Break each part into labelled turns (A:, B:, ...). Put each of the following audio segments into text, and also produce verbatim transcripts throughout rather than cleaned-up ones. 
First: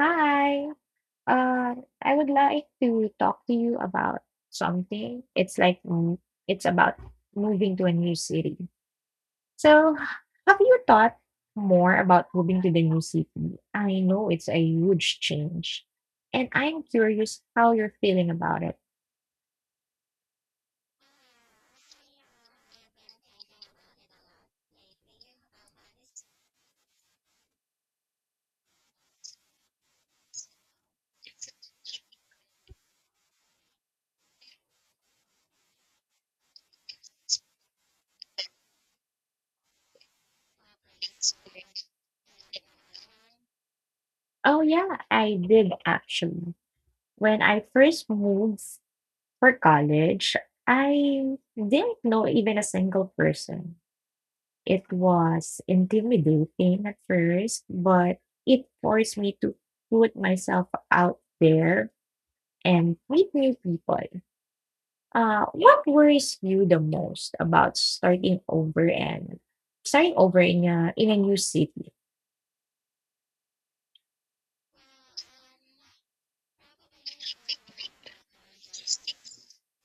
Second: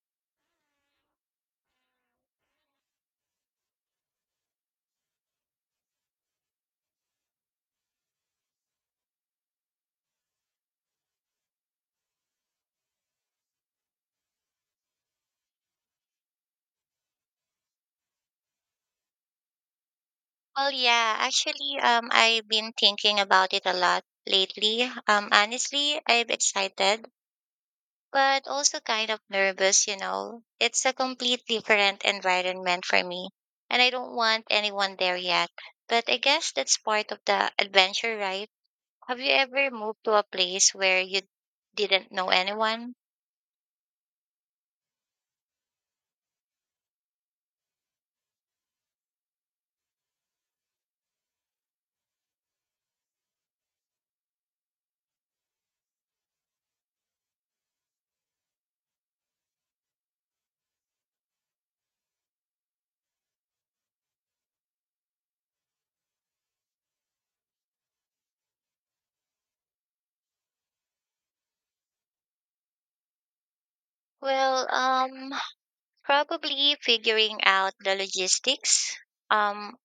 A: Hi. Uh, I would like to talk to you about something. It's like mm, it's about moving to a new city. So, have you thought more about moving to the new city? I know it's a huge change, and I'm curious how you're feeling about it.
B: Well, yeah, actually, um, I've been thinking about it a lot lately. Um, honestly, I'm excited, but also kind of nervous, you know. It's a complete different environment for me, and I don't want anyone there yet. But I guess that's part of the adventure, right? Have you ever moved to a place where you didn't know anyone?
A: Oh, yeah, I did actually. When I first moved for college, I didn't know even a single person. It was intimidating at first, but it forced me to put myself out there and meet new people. Uh, what worries you the most about starting over and starting over in a in a new city?
B: Well, um, probably figuring out the logistics. Um,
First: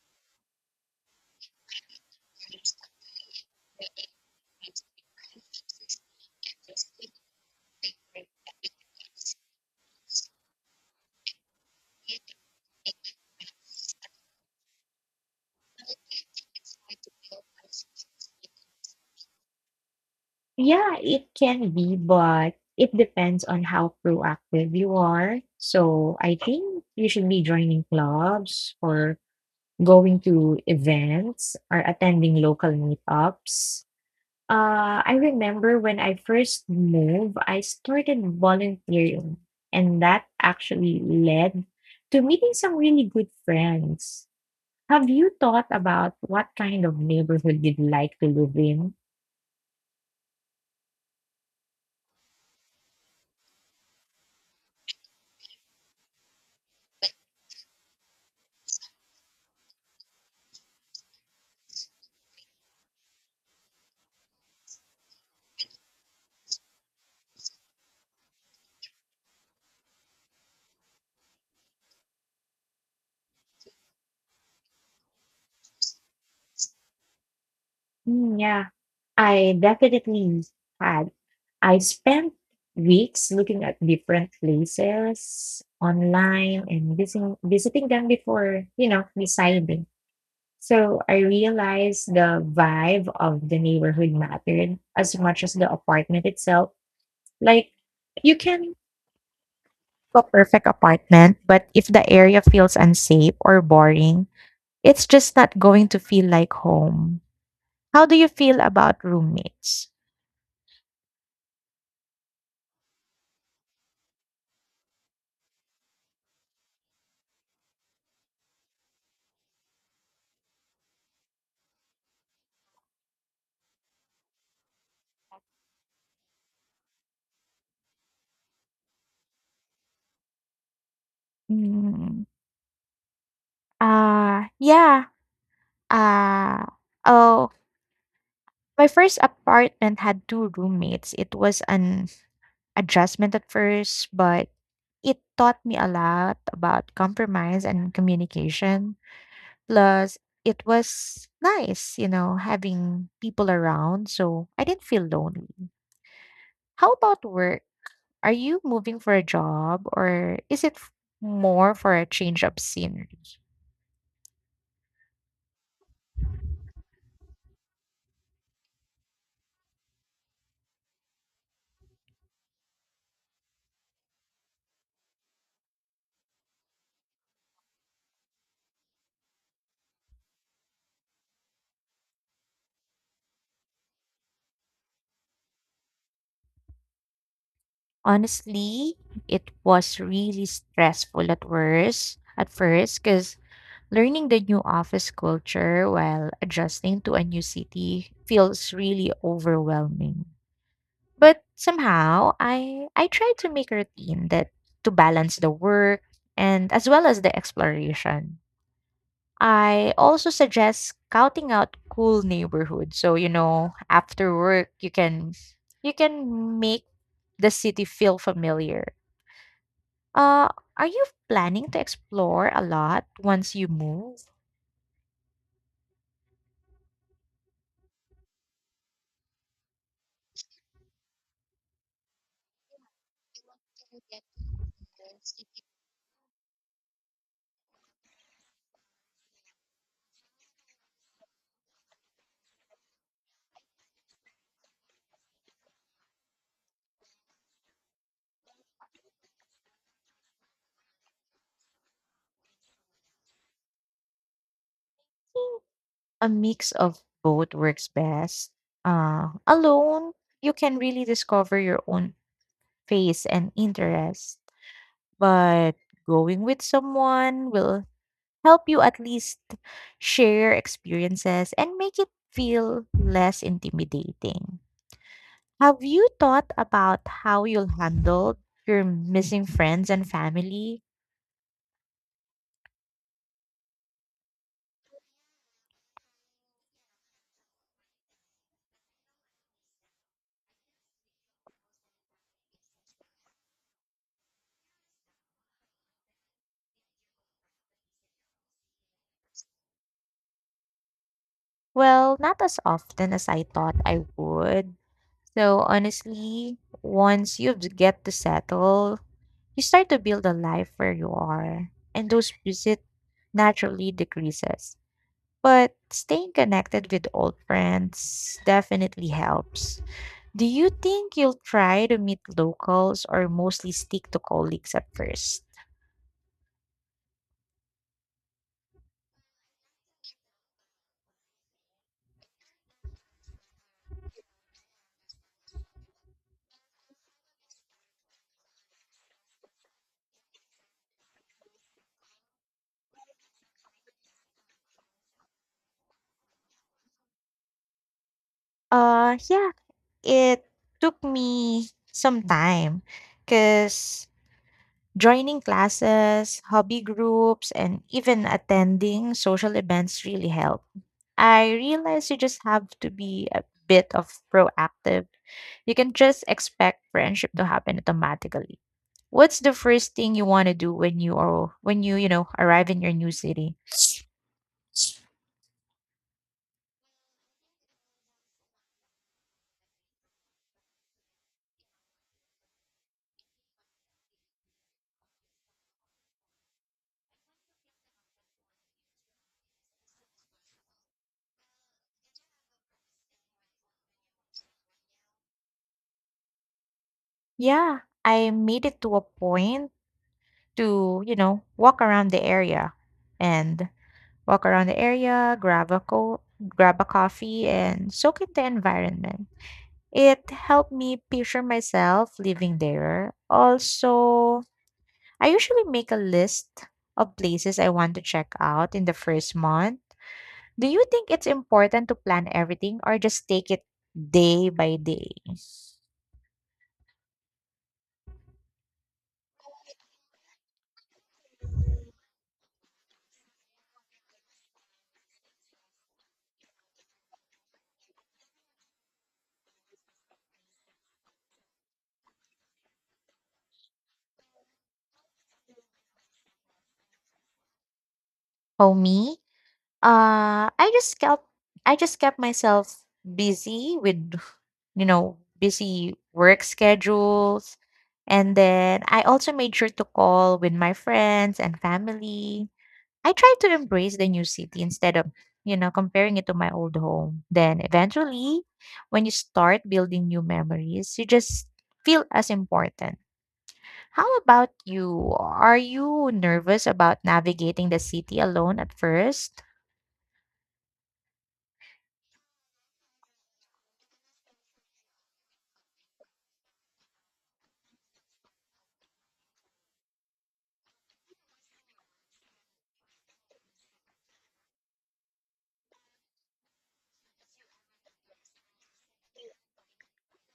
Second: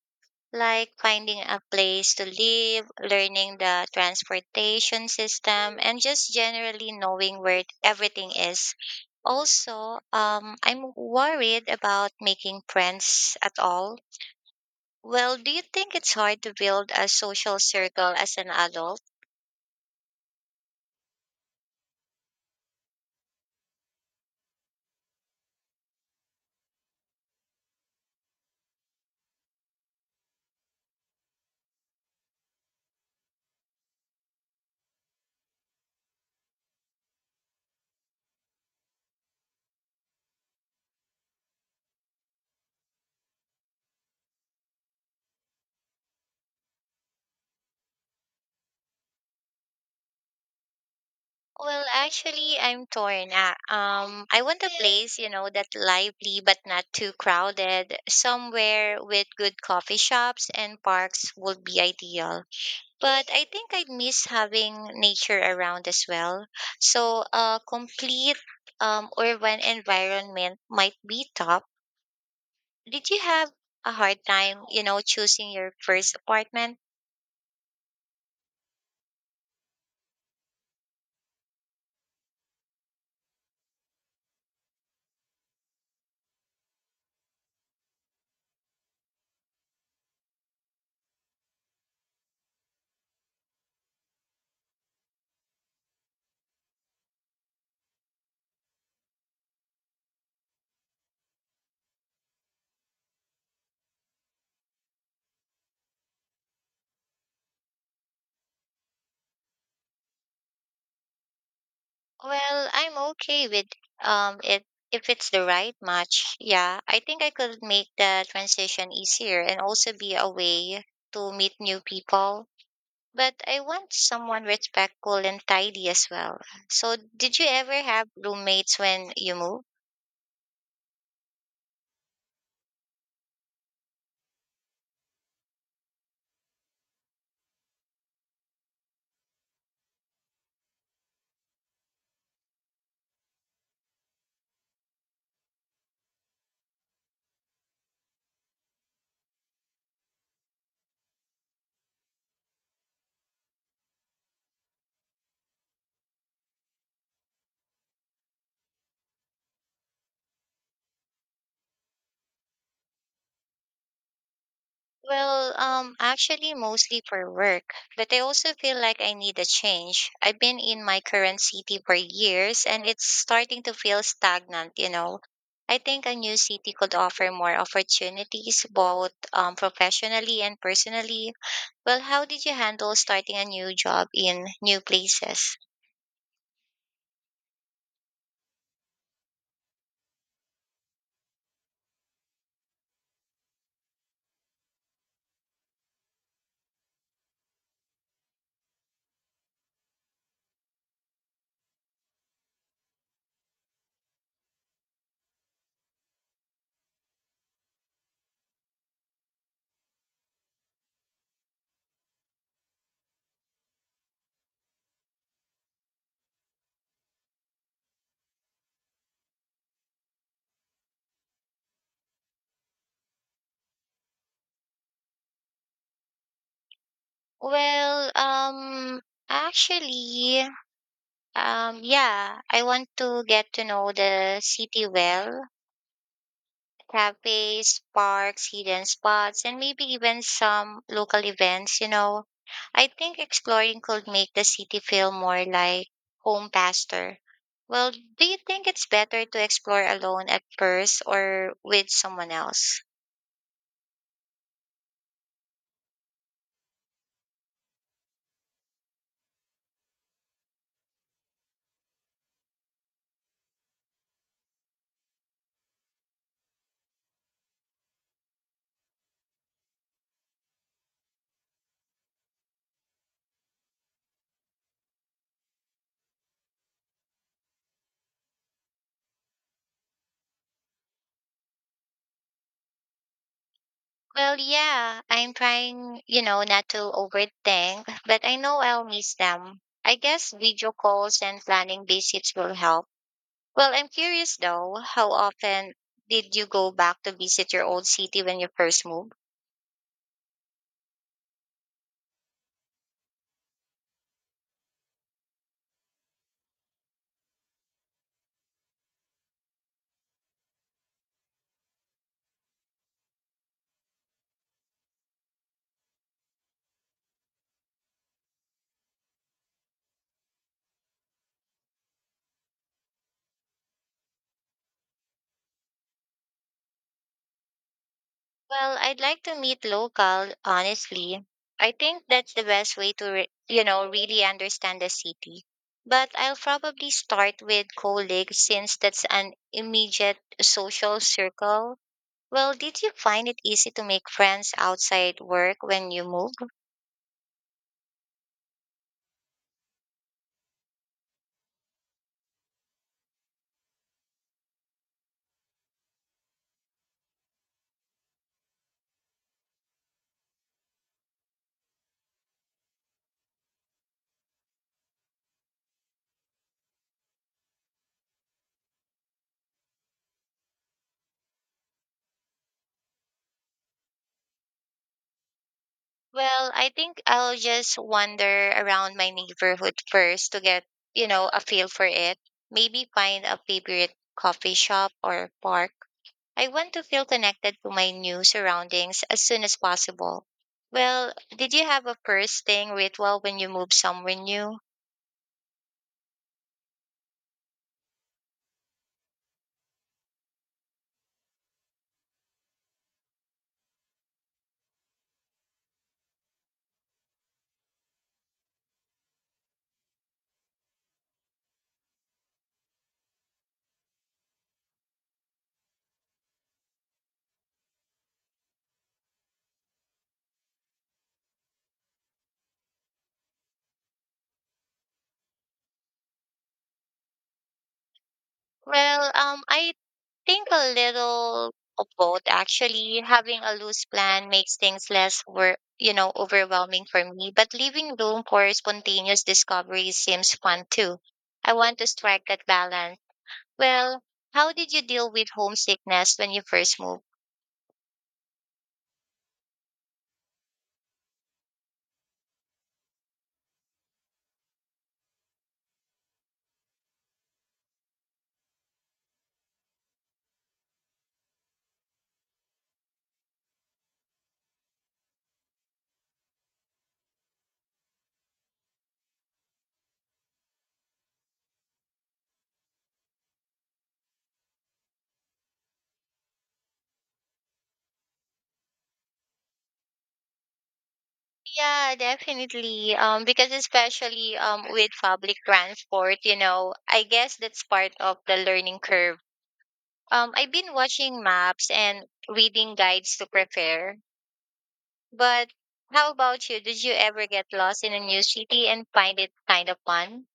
B: like finding a place to live, learning the transportation system, and just generally knowing where everything is. Also, um, I'm worried about making friends at all. Well, do you think it's hard to build a social circle as an adult?
A: Yeah, it can be, but it depends on how proactive you are. So I think you should be joining clubs or going to events or attending local meetups. Uh, I remember when I first moved, I started volunteering, and that actually led to meeting some really good friends. Have you thought about what kind of neighborhood you'd like to live in?
B: Well, actually, I'm torn. Uh, um, I want a place, you know, that's lively but not too crowded. Somewhere with good coffee shops and parks would be ideal. But I think I'd miss having nature around as well. So a complete um, urban environment might be top. Did you have a hard time, you know, choosing your first apartment?
A: Mm, yeah, I definitely had. I spent weeks looking at different places online and visiting, visiting them before, you know, deciding. So I realized the vibe of the neighborhood mattered as much as the apartment itself. Like, you can have a perfect apartment, but if the area feels unsafe or boring, it's just not going to feel like home. How do you feel about roommates?
B: Well, I'm okay with um it if it's the right match. Yeah, I think I could make the transition easier and also be a way to meet new people. But I want someone respectful and tidy as well. So, did you ever have roommates when you moved?
A: Mm, uh, yeah. Uh, oh, my first apartment had two roommates. It was an adjustment at first, but it taught me a lot about compromise and communication. Plus, it was nice, you know, having people around, so I didn't feel lonely. How about work? Are you moving for a job or is it f- more for a change of scenery?
B: Well, um, actually, mostly for work, but I also feel like I need a change. I've been in my current city for years and it's starting to feel stagnant, you know. I think a new city could offer more opportunities, both um, professionally and personally. Well, how did you handle starting a new job in new places?
A: Honestly, it was really stressful at worst at first because learning the new office culture while adjusting to a new city feels really overwhelming. But somehow I I try to make a routine that to balance the work and as well as the exploration. I also suggest scouting out cool neighborhoods. So, you know, after work you can you can make the city feel familiar. Uh are you planning to explore a lot once you move?
B: Well, um, actually, um, yeah, I want to get to know the city well, cafes, parks, hidden spots, and maybe even some local events, you know. I think exploring could make the city feel more like home faster. Well, do you think it's better to explore alone at first or with someone else?
A: A mix of both works best. Uh, alone, you can really discover your own face and interest, but going with someone will help you at least share experiences and make it feel less intimidating. Have you thought about how you'll handle your missing friends and family?
B: Well, yeah, I'm trying, you know, not to overthink, but I know I'll miss them. I guess video calls and planning visits will help. Well, I'm curious though, how often did you go back to visit your old city when you first moved?
A: Well, not as often as I thought I would. So honestly, once you get to settle, you start to build a life where you are, and those visit naturally decreases. But staying connected with old friends definitely helps. Do you think you'll try to meet locals or mostly stick to colleagues at first?
B: Well, I'd like to meet local, honestly. I think that's the best way to, re- you know, really understand the city. But I'll probably start with colleagues since that's an immediate social circle. Well, did you find it easy to make friends outside work when you moved?
A: Uh, yeah, it took me some time because joining classes, hobby groups, and even attending social events really helped. I realize you just have to be a bit of proactive. You can just expect friendship to happen automatically. What's the first thing you want to do when you are when you, you know, arrive in your new city?
B: Well, I think I'll just wander around my neighborhood first to get, you know, a feel for it. Maybe find a favorite coffee shop or park. I want to feel connected to my new surroundings as soon as possible. Well, did you have a first thing ritual when you moved somewhere new?
A: Yeah, I made it to a point to, you know, walk around the area and walk around the area, grab a co- grab a coffee and soak in the environment. It helped me picture myself living there. Also, I usually make a list of places I want to check out in the first month. Do you think it's important to plan everything or just take it day by day?
B: Well, um, I think a little of both. Actually, having a loose plan makes things less wor- you know, overwhelming for me, but leaving room for spontaneous discovery seems fun too. I want to strike that balance. Well, how did you deal with homesickness when you first moved?
A: For me, uh, I just kept I just kept myself busy with you know busy work schedules, and then I also made sure to call with my friends and family. I tried to embrace the new city instead of, you know, comparing it to my old home. Then eventually, when you start building new memories, you just feel as important. How about you? Are you nervous about navigating the city alone at first?
B: Yeah, definitely, um because especially um with public transport, you know, I guess that's part of the learning curve. um I've been watching maps and reading guides to prepare. But how about you? Did you ever get lost in a new city and find it kind of fun?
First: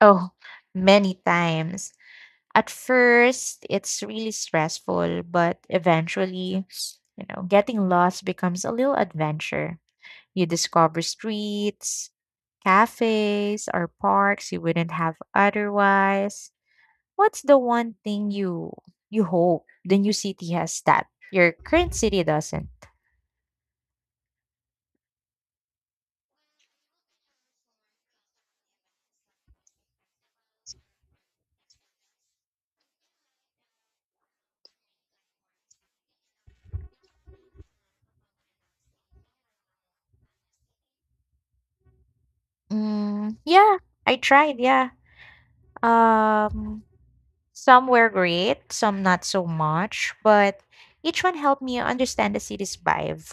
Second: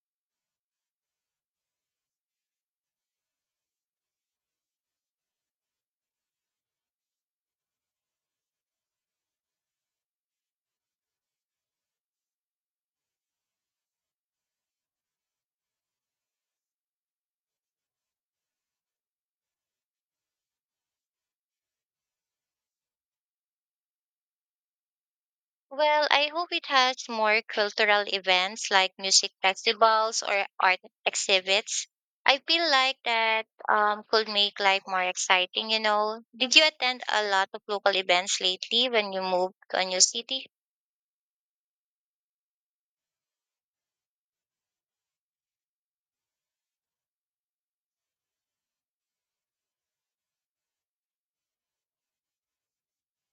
A: Oh, many times. At first, it's really stressful, but eventually, you know, getting lost becomes a little adventure. You discover streets, cafes, or parks you wouldn't have otherwise. What's the one thing you you hope the new city has that your current city doesn't?
B: Well, I hope it has more cultural events like music festivals or art exhibits. I feel like that um, could make life more exciting, you know. Did you attend a lot of local events lately when you moved to a new city?
A: Mm, yeah, I tried. Yeah, um, some were great, some not so much, but each one helped me understand the city's vibe.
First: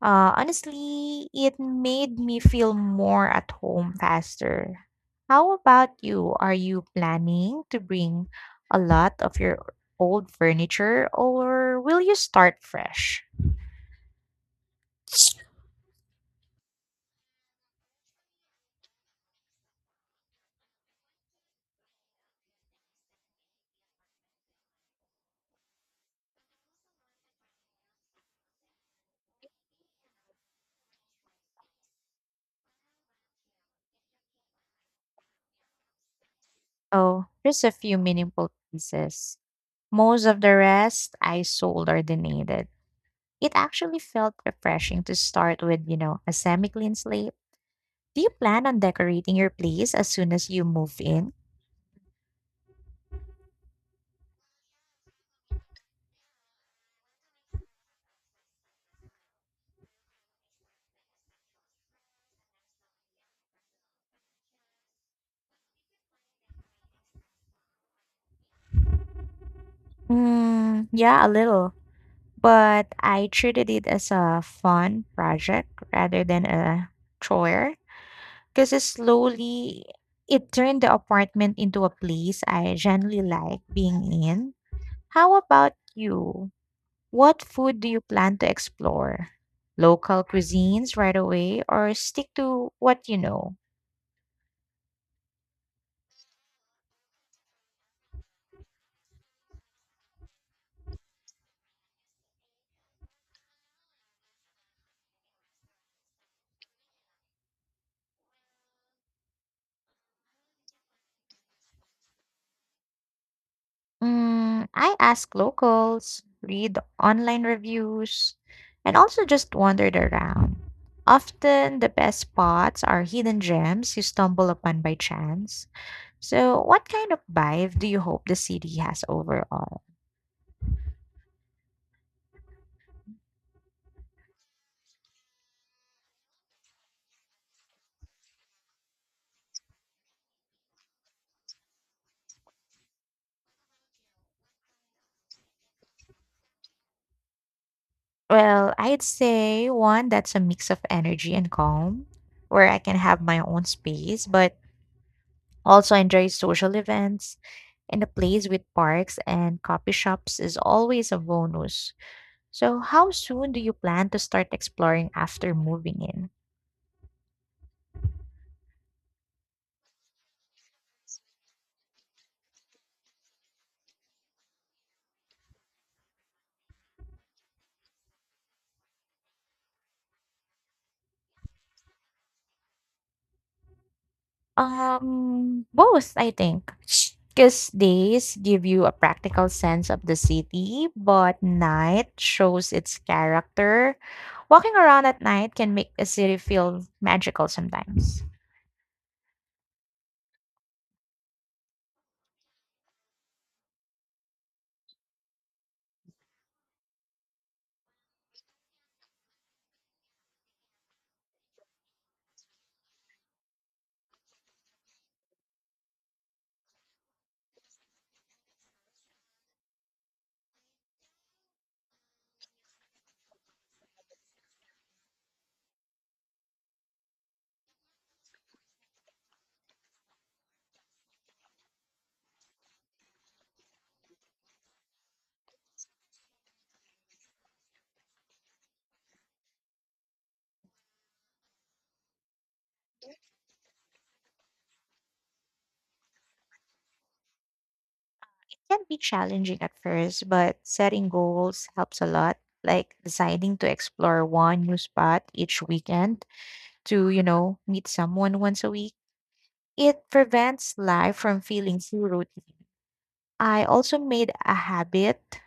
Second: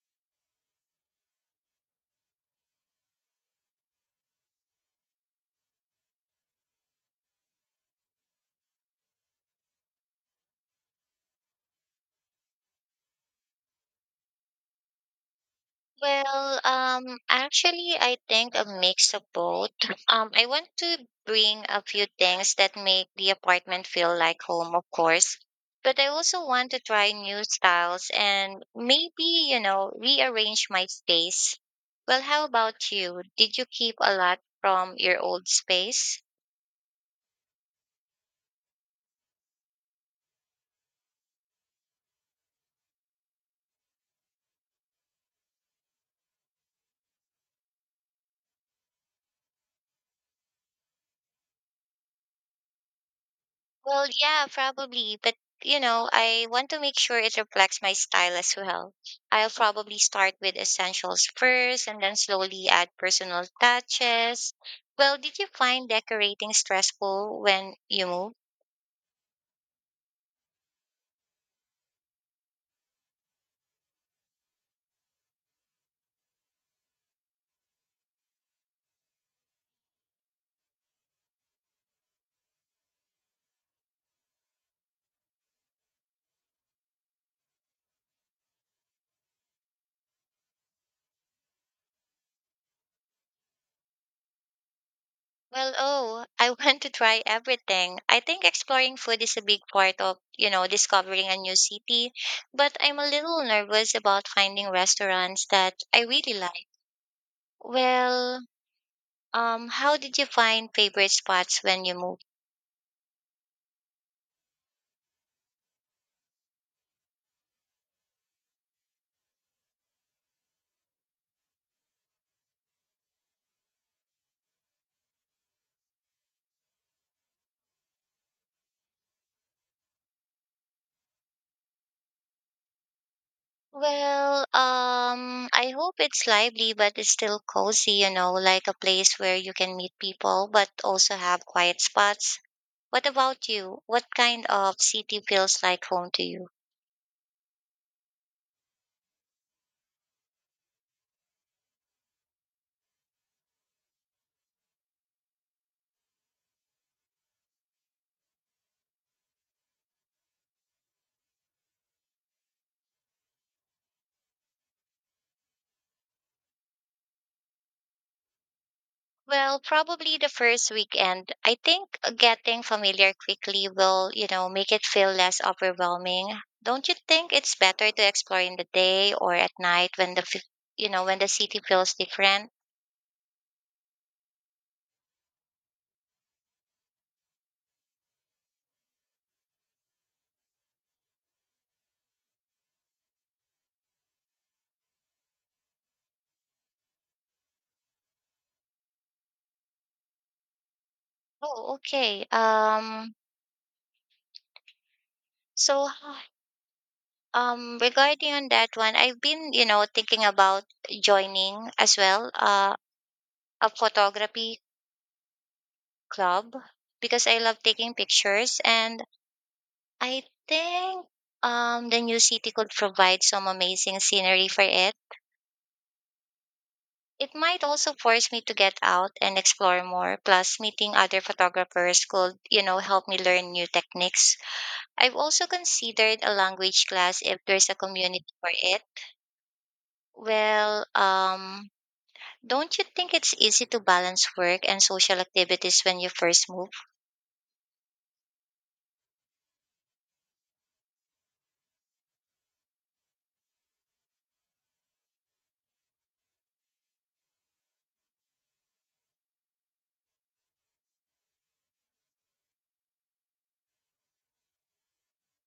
A: Uh, honestly, it made me feel more at home faster. How about you? Are you planning to bring a lot of your old furniture or will you start fresh?
B: Well, um, actually, I think a mix of both. Um, I want to bring a few things that make the apartment feel like home, of course, but I also want to try new styles and maybe, you know, rearrange my space. Well, how about you? Did you keep a lot from your old space?
A: Oh, just a few meaningful pieces. Most of the rest I sold or donated. It actually felt refreshing to start with, you know, a semi clean slate. Do you plan on decorating your place as soon as you move in?
B: Well, yeah, probably, but you know, I want to make sure it reflects my style as well. I'll probably start with essentials first and then slowly add personal touches. Well, did you find decorating stressful when you moved?
A: Mm, yeah, a little, but I treated it as a fun project rather than a chore, because slowly it turned the apartment into a place I genuinely like being in. How about you? What food do you plan to explore? Local cuisines right away or stick to what you know?
B: Well, oh, I want to try everything. I think exploring food is a big part of, you know, discovering a new city, but I'm a little nervous about finding restaurants that I really like. Well, Um, how did you find favorite spots when you moved?
A: Mm, I ask locals, read online reviews, and also just wandered around. Often the best spots are hidden gems you stumble upon by chance. So, what kind of vibe do you hope the city has overall?
B: Well, um, I hope it's lively, but it's still cozy, you know, like a place where you can meet people, but also have quiet spots. What about you? What kind of city feels like home to you?
A: Well, I'd say one that's a mix of energy and calm, where I can have my own space, but also enjoy social events, and a place with parks and coffee shops is always a bonus. So, how soon do you plan to start exploring after moving in?
B: Well, probably the first weekend. I think getting familiar quickly will, you know, make it feel less overwhelming. Don't you think it's better to explore in the day or at night when the, f- you know, when the city feels different?
A: Um, both, I think. Because days give you a practical sense of the city, but night shows its character. Walking around at night can make a city feel magical sometimes.
B: Oh, okay. Um, so h- um, regarding on that one, I've been, you know, thinking about joining as well, uh, a photography club because I love taking pictures, and I think um the new city could provide some amazing scenery for it. It might also force me to get out and explore more. Plus, meeting other photographers could, you know, help me learn new techniques. I've also considered a language class if there's a community for it. Well, um, don't you think it's easy to balance work and social activities when you first move?
A: Can be challenging at first, but setting goals helps a lot. Like deciding to explore one new spot each weekend to, you know, meet someone once a week. It prevents life from feeling too routine. I also made a habit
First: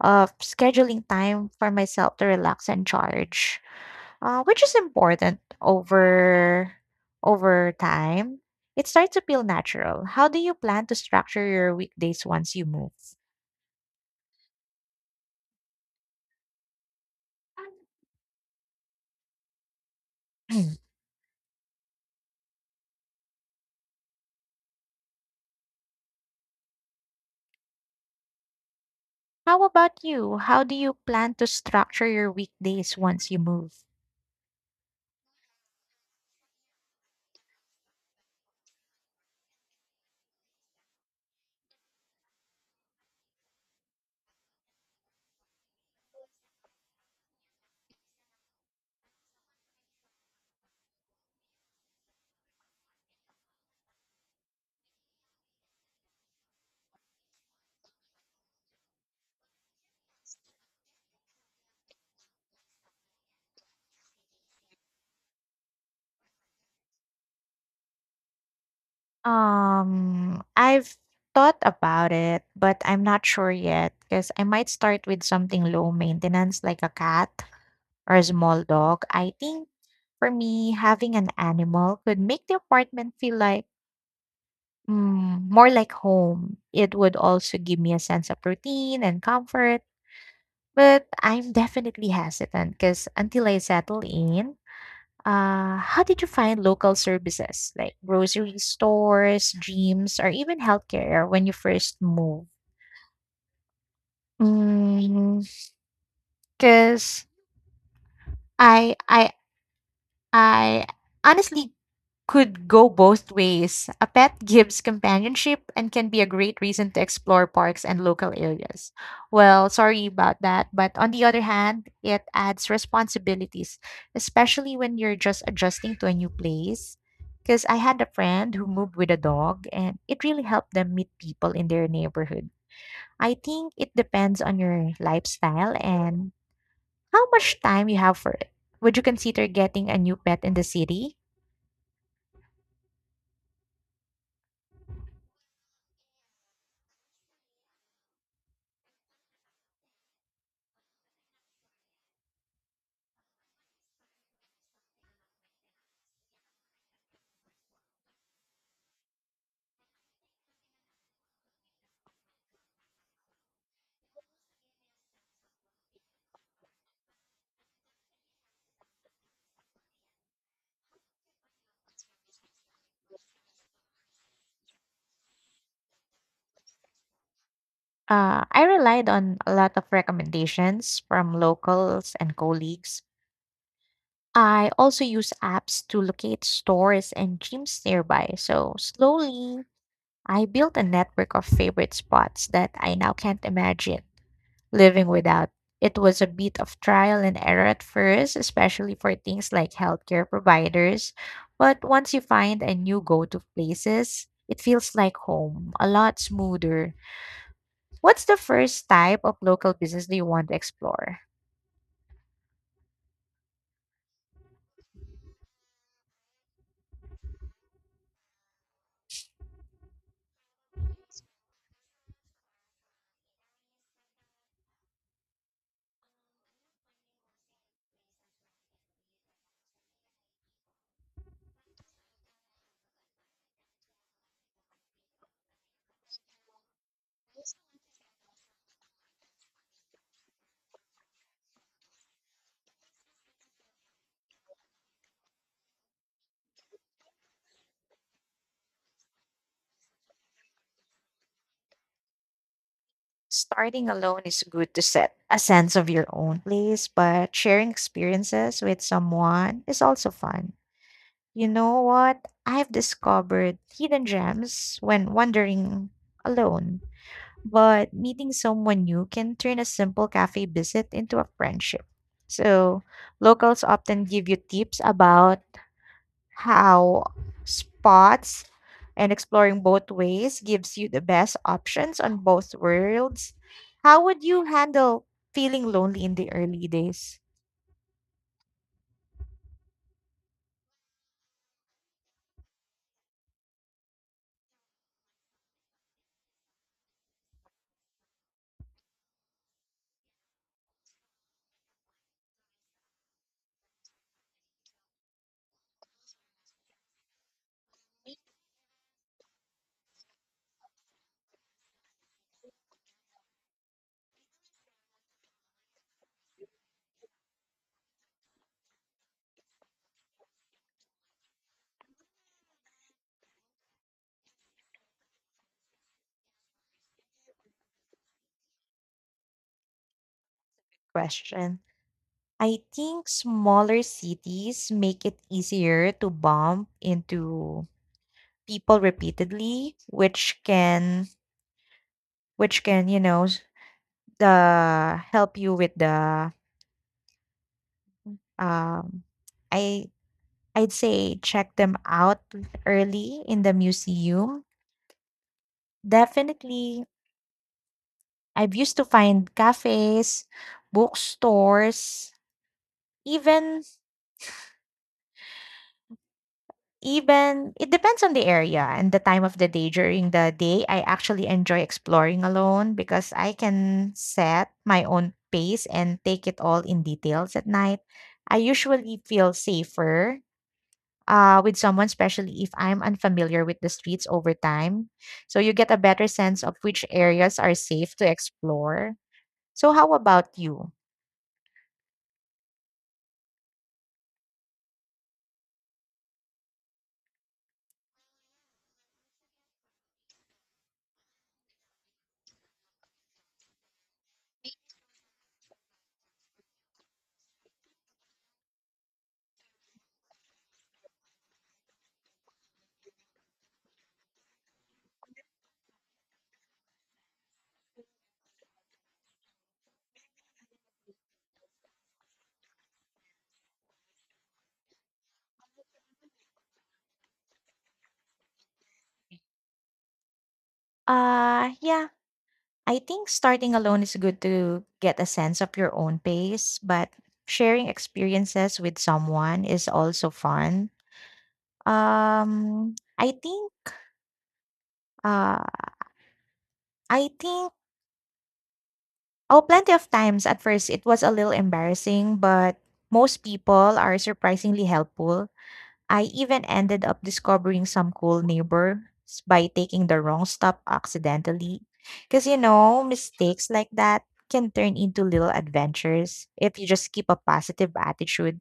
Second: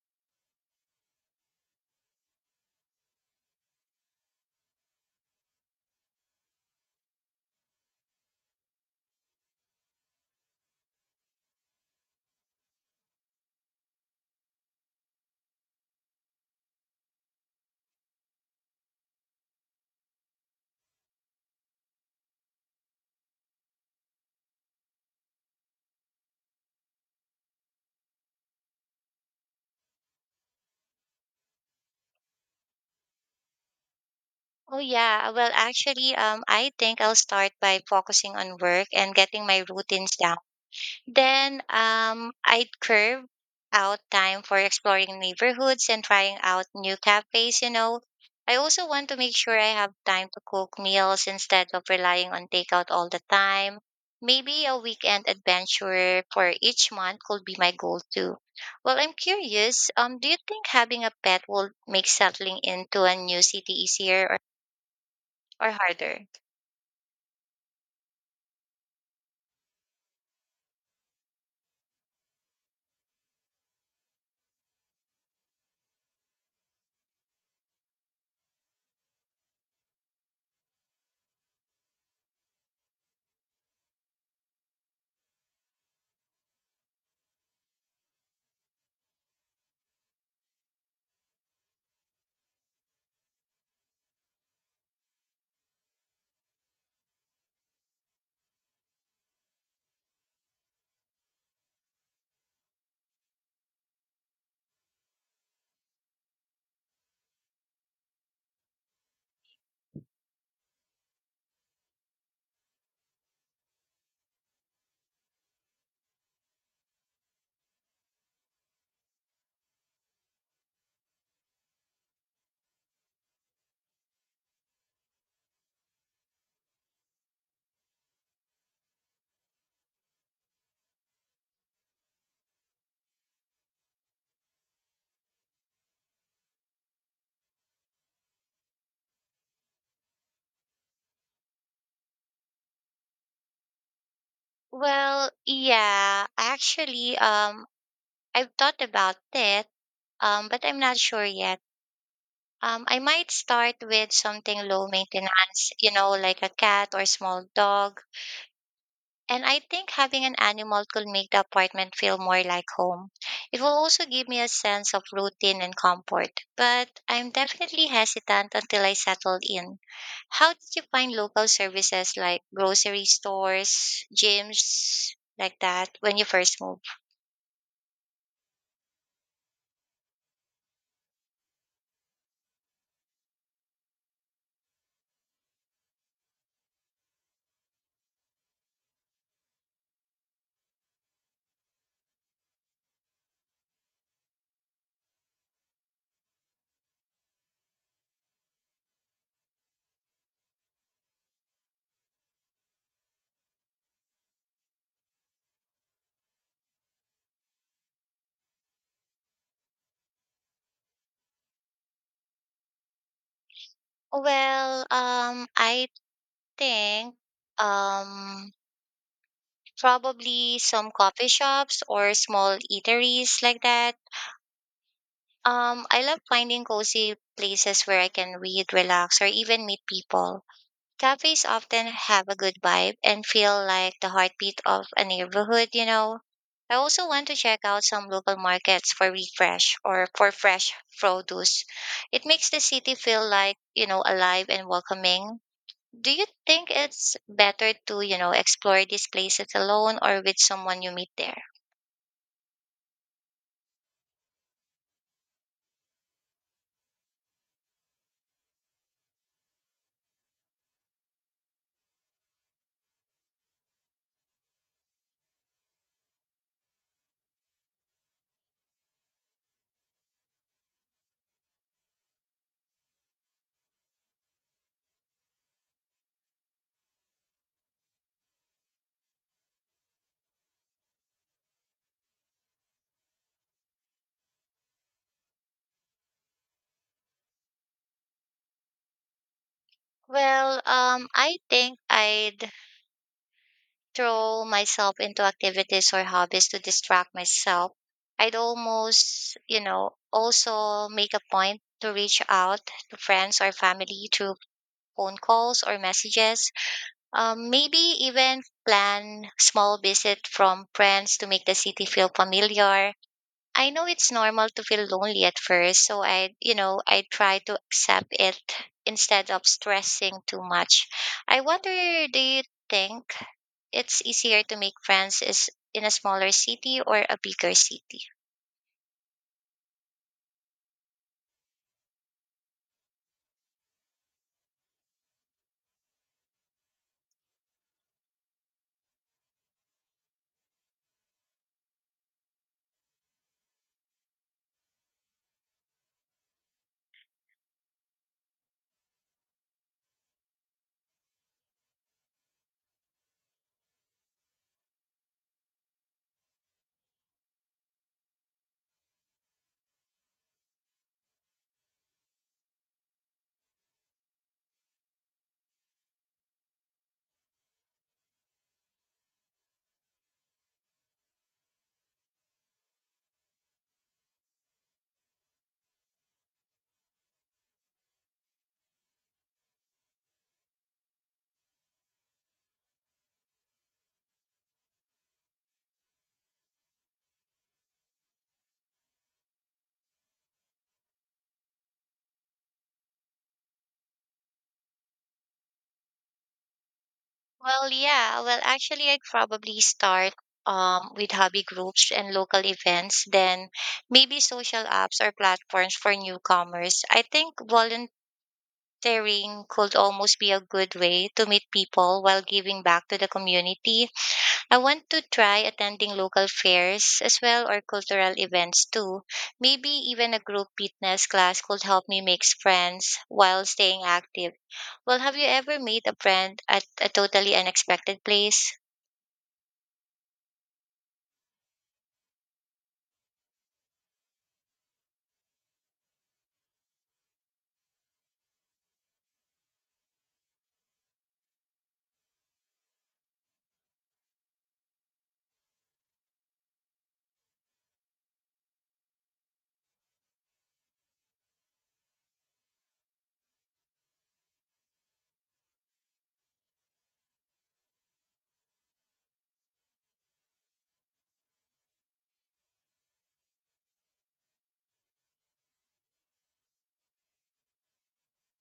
A: of scheduling time for myself to relax and charge, uh, which is important. Over over time, it starts to feel natural. How do you plan to structure your weekdays once you move? How about you? How do you plan to structure your weekdays once you move?
B: Oh yeah, well actually um I think I'll start by focusing on work and getting my routines down. Then um, I'd curve out time for exploring neighborhoods and trying out new cafes, you know. I also want to make sure I have time to cook meals instead of relying on takeout all the time. Maybe a weekend adventure for each month could be my goal too. Well, I'm curious, um, do you think having a pet will make settling into a new city easier or, or harder?
A: Um, I've thought about it, but I'm not sure yet because I might start with something low maintenance like a cat or a small dog. I think for me, having an animal could make the apartment feel like, mm, more like home. It would also give me a sense of routine and comfort. But I'm definitely hesitant because until I settle in, uh, how did you find local services like grocery stores, gyms, or even healthcare when you first moved? Because I, I, I honestly could go both ways. A pet gives companionship and can be a great reason to explore parks and local areas. Well, sorry about that, but on the other hand, it adds responsibilities, especially when you're just adjusting to a new place. Because I had a friend who moved with a dog, and it really helped them meet people in their neighborhood. I think it depends on your lifestyle and how much time you have for it. Would you consider getting a new pet in the city?
B: Well, yeah, actually, um, I've thought about it, um, but I'm not sure yet. Um, I might start with something low maintenance, you know, like a cat or small dog. And I think having an animal could make the apartment feel more like home. It will also give me a sense of routine and comfort. But I'm definitely hesitant until I settle in. How did you find local services like grocery stores, gyms, like that when you first moved?
A: Uh, I relied on a lot of recommendations from locals and colleagues. I also use apps to locate stores and gyms nearby. So slowly, I built a network of favorite spots that I now can't imagine living without. It was a bit of trial and error at first, especially for things like healthcare providers. But once you find a new go to places, it feels like home, a lot smoother. What's the first type of local business do you want to explore?
B: Well, um, I think um probably some coffee shops or small eateries like that. Um I love finding cozy places where I can read, relax or even meet people. Cafes often have a good vibe and feel like the heartbeat of a neighborhood, you know. I also want to check out some local markets for refresh or for fresh produce. It makes the city feel like, you know, alive and welcoming. Do you think it's better to, you know, explore these places alone or with someone you meet there?
A: Starting alone is good to set a sense of your own place, but sharing experiences with someone is also fun. You know what? I've discovered hidden gems when wandering alone, but meeting someone new can turn a simple cafe visit into a friendship. So, locals often give you tips about how spots and exploring both ways gives you the best options on both worlds. How would you handle feeling lonely in the early days?
B: Well, um, I think I'd throw myself into activities or hobbies to distract myself. I'd almost, you know, also make a point to reach out to friends or family through phone calls or messages. Um, maybe even plan small visit from friends to make the city feel familiar. I know it's normal to feel lonely at first, so I, you know, I try to accept it instead of stressing too much. I wonder, do you think it's easier to make friends is in a smaller city or a bigger city?
A: Question. I think smaller cities make it easier to bump into people repeatedly, which can which can, you know, s- the help you with the um I I'd say check them out early in the museum. Definitely. I've used to find cafes, bookstores, even even it depends on the area and the time of the day. During the day, I actually enjoy exploring alone because I can set my own pace and take it all in details at night. I usually feel safer uh, with someone, especially if I'm unfamiliar with the streets over time. So you get a better sense of which areas are safe to explore. So, how about you?
B: Well, yeah. Well, actually, I'd probably start um, with hobby groups and local events, then maybe social apps or platforms for newcomers. I think volunteering volunteering could almost be a good way to meet people while giving back to the community. I want to try attending local fairs as well or cultural events too. Maybe even a group fitness class could help me make friends while staying active. Well, have you ever made a friend at a totally unexpected place?
A: Uh, yeah, I think starting alone is good to get a sense of your own pace, but sharing experiences with someone is also fun. Um, I think, uh, I think, oh, Plenty of times at first it was a little embarrassing, but most people are surprisingly helpful. I even ended up discovering some cool neighbors by taking the wrong stop accidentally. Because, you know, mistakes like that can turn into little adventures if you just keep a positive attitude.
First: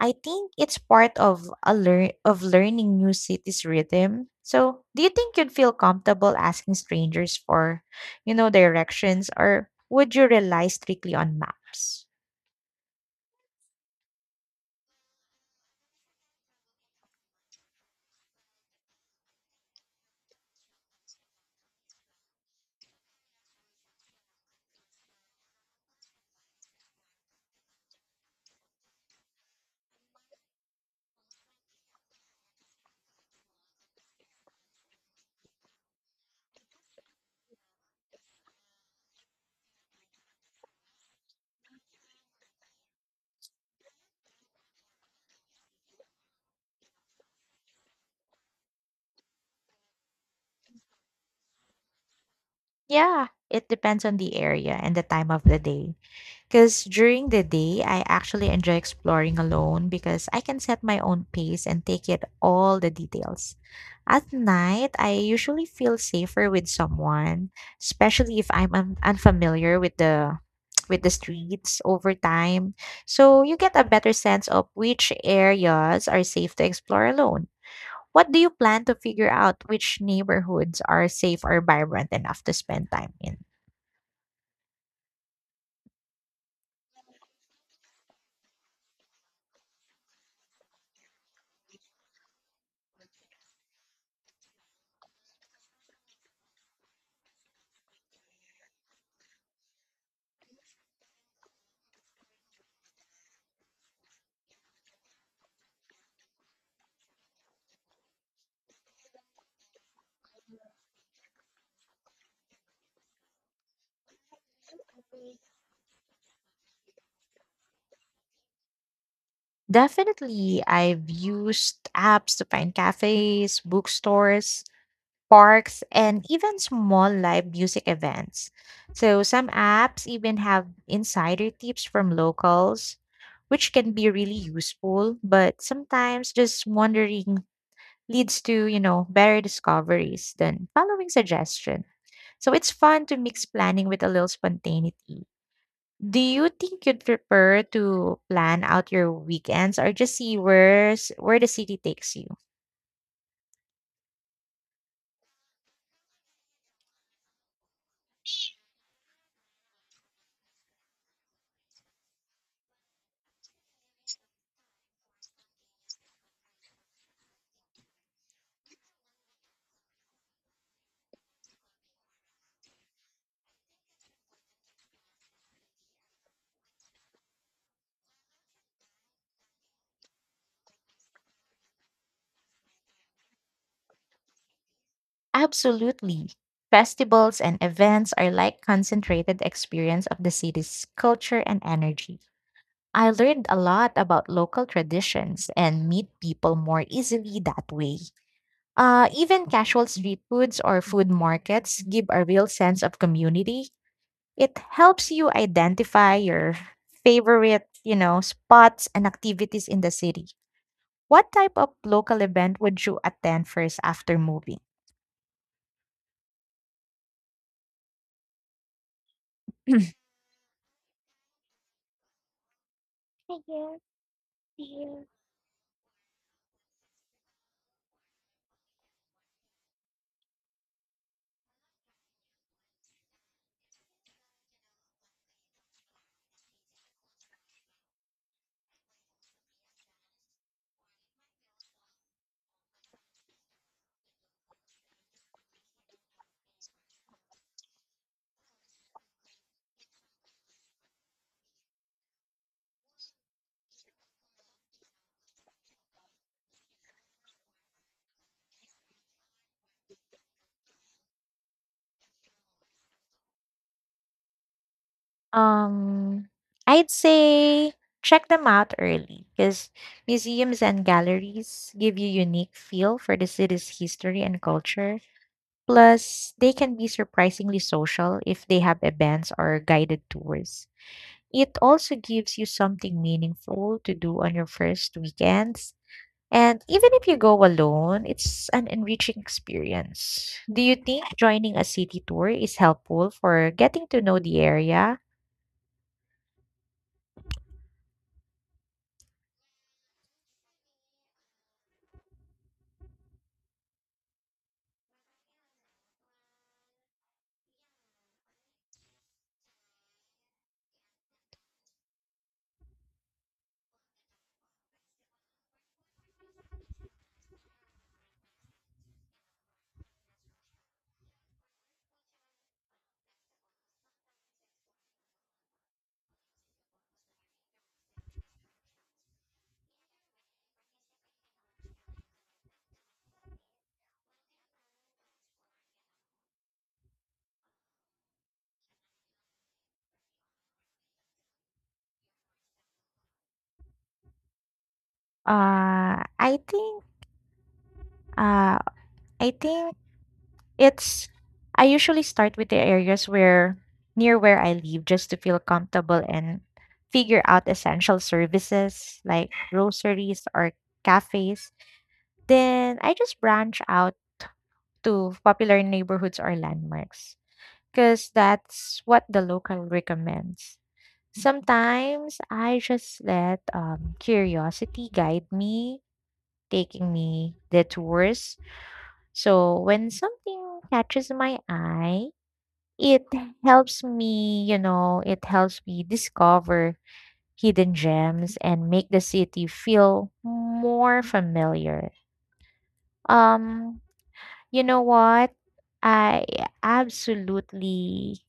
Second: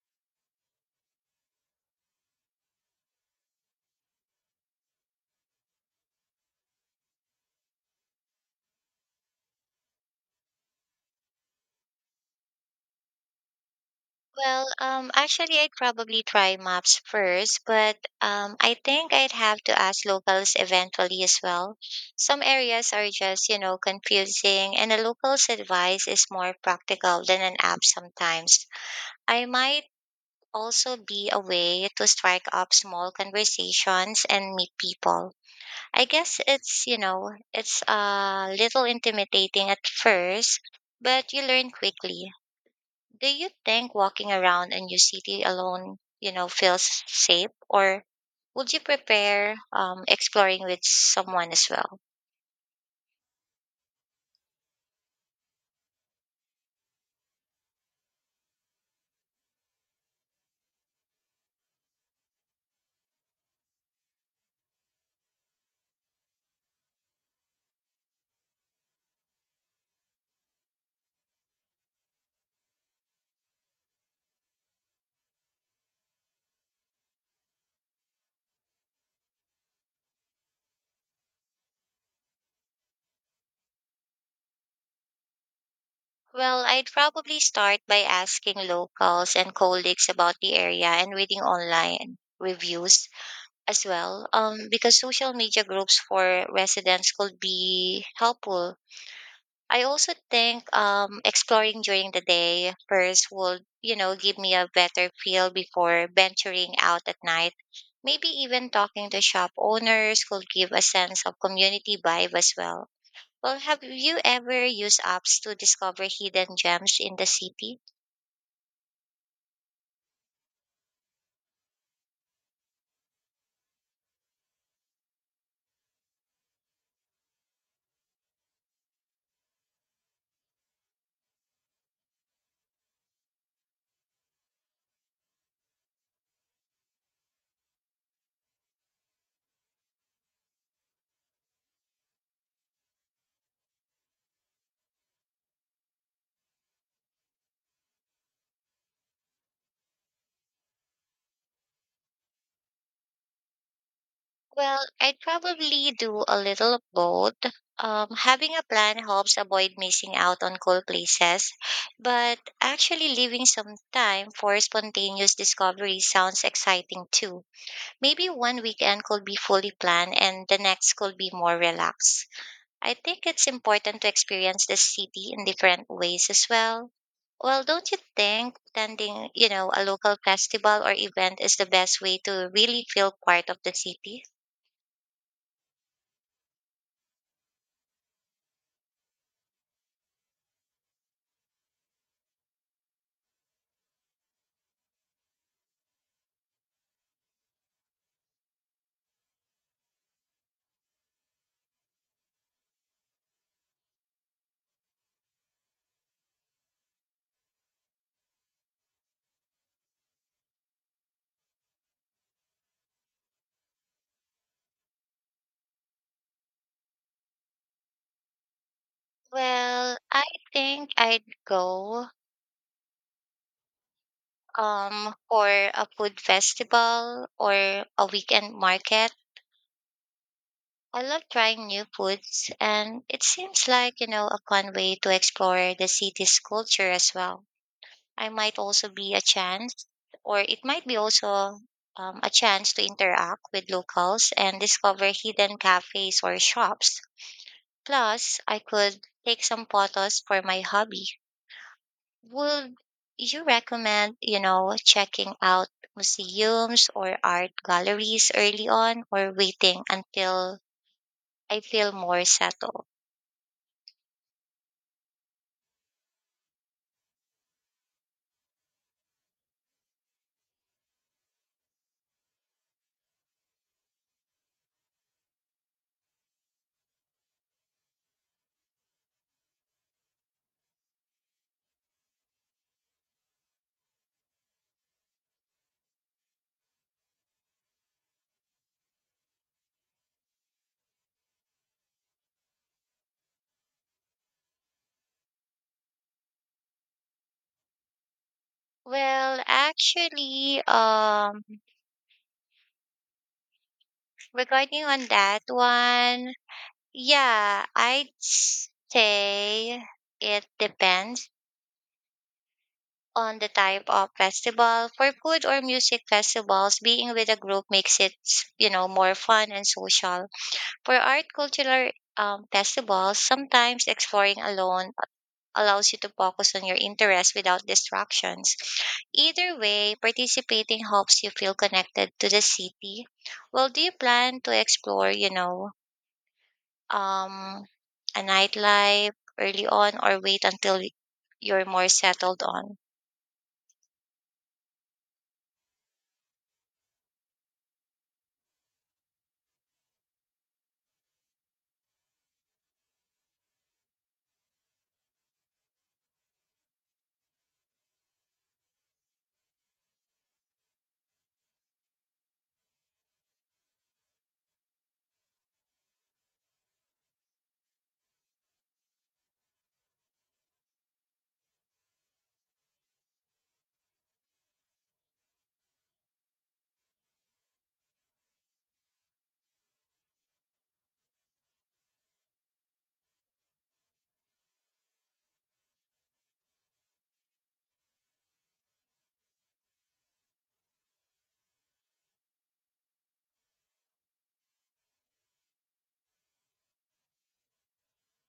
A: I think it's part of a learn of learning new cities rhythm. So, do you think you'd feel comfortable asking strangers for, you know, directions, or would you rely strictly on maps?
B: Well, um, actually, I'd probably try maps first, but um, I think I'd have to ask locals eventually as well. Some areas are just, you know, confusing, and a local's advice is more practical than an app sometimes. I might also be a way to strike up small conversations and meet people. I guess it's, you know, it's a little intimidating at first, but you learn quickly. Do you think walking around a new city alone, you know, feels safe, or would you prepare um, exploring with someone as well?
A: Yeah, it depends on the area and the time of the day. Because during the day, I actually enjoy exploring alone because I can set my own pace and take in all the details. At night, I usually feel safer with someone, especially if I'm un- unfamiliar with the with the streets over time. So you get a better sense of which areas are safe to explore alone. What do you plan to figure out which neighborhoods are safe or vibrant enough to spend time in?
B: Well, I'd probably start by asking locals and colleagues about the area and reading online reviews as well, um, because social media groups for residents could be helpful. I also think um, exploring during the day first will, you know, give me a better feel before venturing out at night. Maybe even talking to shop owners could give a sense of community vibe as well. Well, have you ever used apps to discover hidden gems in the city?
A: Definitely, I've used apps to find cafes, bookstores, parks, and even small live music events. So, some apps even have insider tips from locals, which can be really useful, but sometimes just wondering leads to, you know, better discoveries than following suggestion. So, it's fun to mix planning with a little spontaneity. Do you think you'd prefer to plan out your weekends or just see where's, where the city takes you?
B: Well, I'd probably do a little of both. Um, having a plan helps avoid missing out on cool places, but actually leaving some time for spontaneous discovery sounds exciting too. Maybe one weekend could be fully planned and the next could be more relaxed. I think it's important to experience the city in different ways as well. Well, don't you think attending, you know, a local festival or event is the best way to really feel part of the city?
A: Absolutely. Festivals and events are like concentrated experience of the city's culture and energy. I learned a lot about local traditions and meet people more easily that way. Uh, even casual street foods or food markets give a real sense of community. It helps you identify your favorite, you know, spots and activities in the city. What type of local event would you attend first after moving?
B: Well, I think I'd go um for a food festival or a weekend market. I love trying new foods and it seems like, you know, a fun way to explore the city's culture as well. I might also be a chance, or it might be also um, a chance to interact with locals and discover hidden cafes or shops. Plus, I could take some photos for my hobby. Would you recommend, you know, checking out museums or art galleries early on or waiting until I feel more settled?
A: Um, I'd say check them out early because museums and galleries give you unique feel for the city's history and culture. Plus, they can be surprisingly social if they have events or guided tours. It also gives you something meaningful to do on your first weekends. And even if you go alone, it's an enriching experience. Do you think joining a city tour is helpful for getting to know the area?
B: Well, actually, um, regarding on that one, yeah, I'd say it depends on the type of festival. For food or music festivals, being with a group makes it, you know, more fun and social. For art cultural um, festivals, sometimes exploring alone allows you to focus on your interests without distractions. Either way, participating helps you feel connected to the city. Well, do you plan to explore, you know, um, a nightlife early on or wait until y- you're more settled on?
A: Uh, I think uh, I think it's I usually start with the areas where near where I live just to feel comfortable and figure out essential services like groceries or cafes. Then I just branch out to popular neighborhoods or landmarks because that's what the local recommends. Sometimes I just let um, curiosity guide me, taking me detours. So when something catches my eye, it helps me, you know, it helps me discover hidden gems and make the city feel more familiar. Um, You know what? I absolutely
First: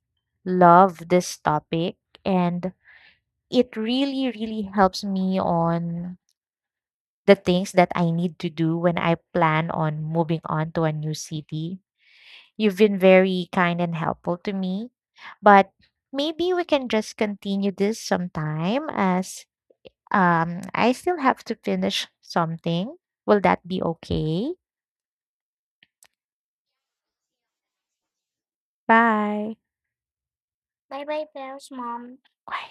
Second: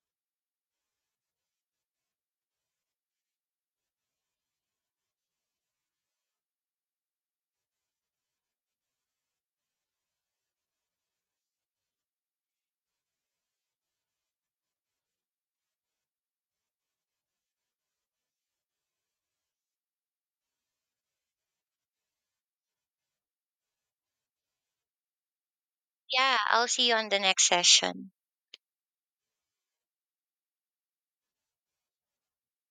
A: love this topic, and it really, really helps me on the things that I need to do when I plan on moving on to a new city. You've been very kind and helpful to me, but maybe we can just continue this sometime as um, I still have to finish something. Will that be okay?
B: Yeah, I'll see you on the next session.
A: Bye. Bye bye, Bells Mom. Bye.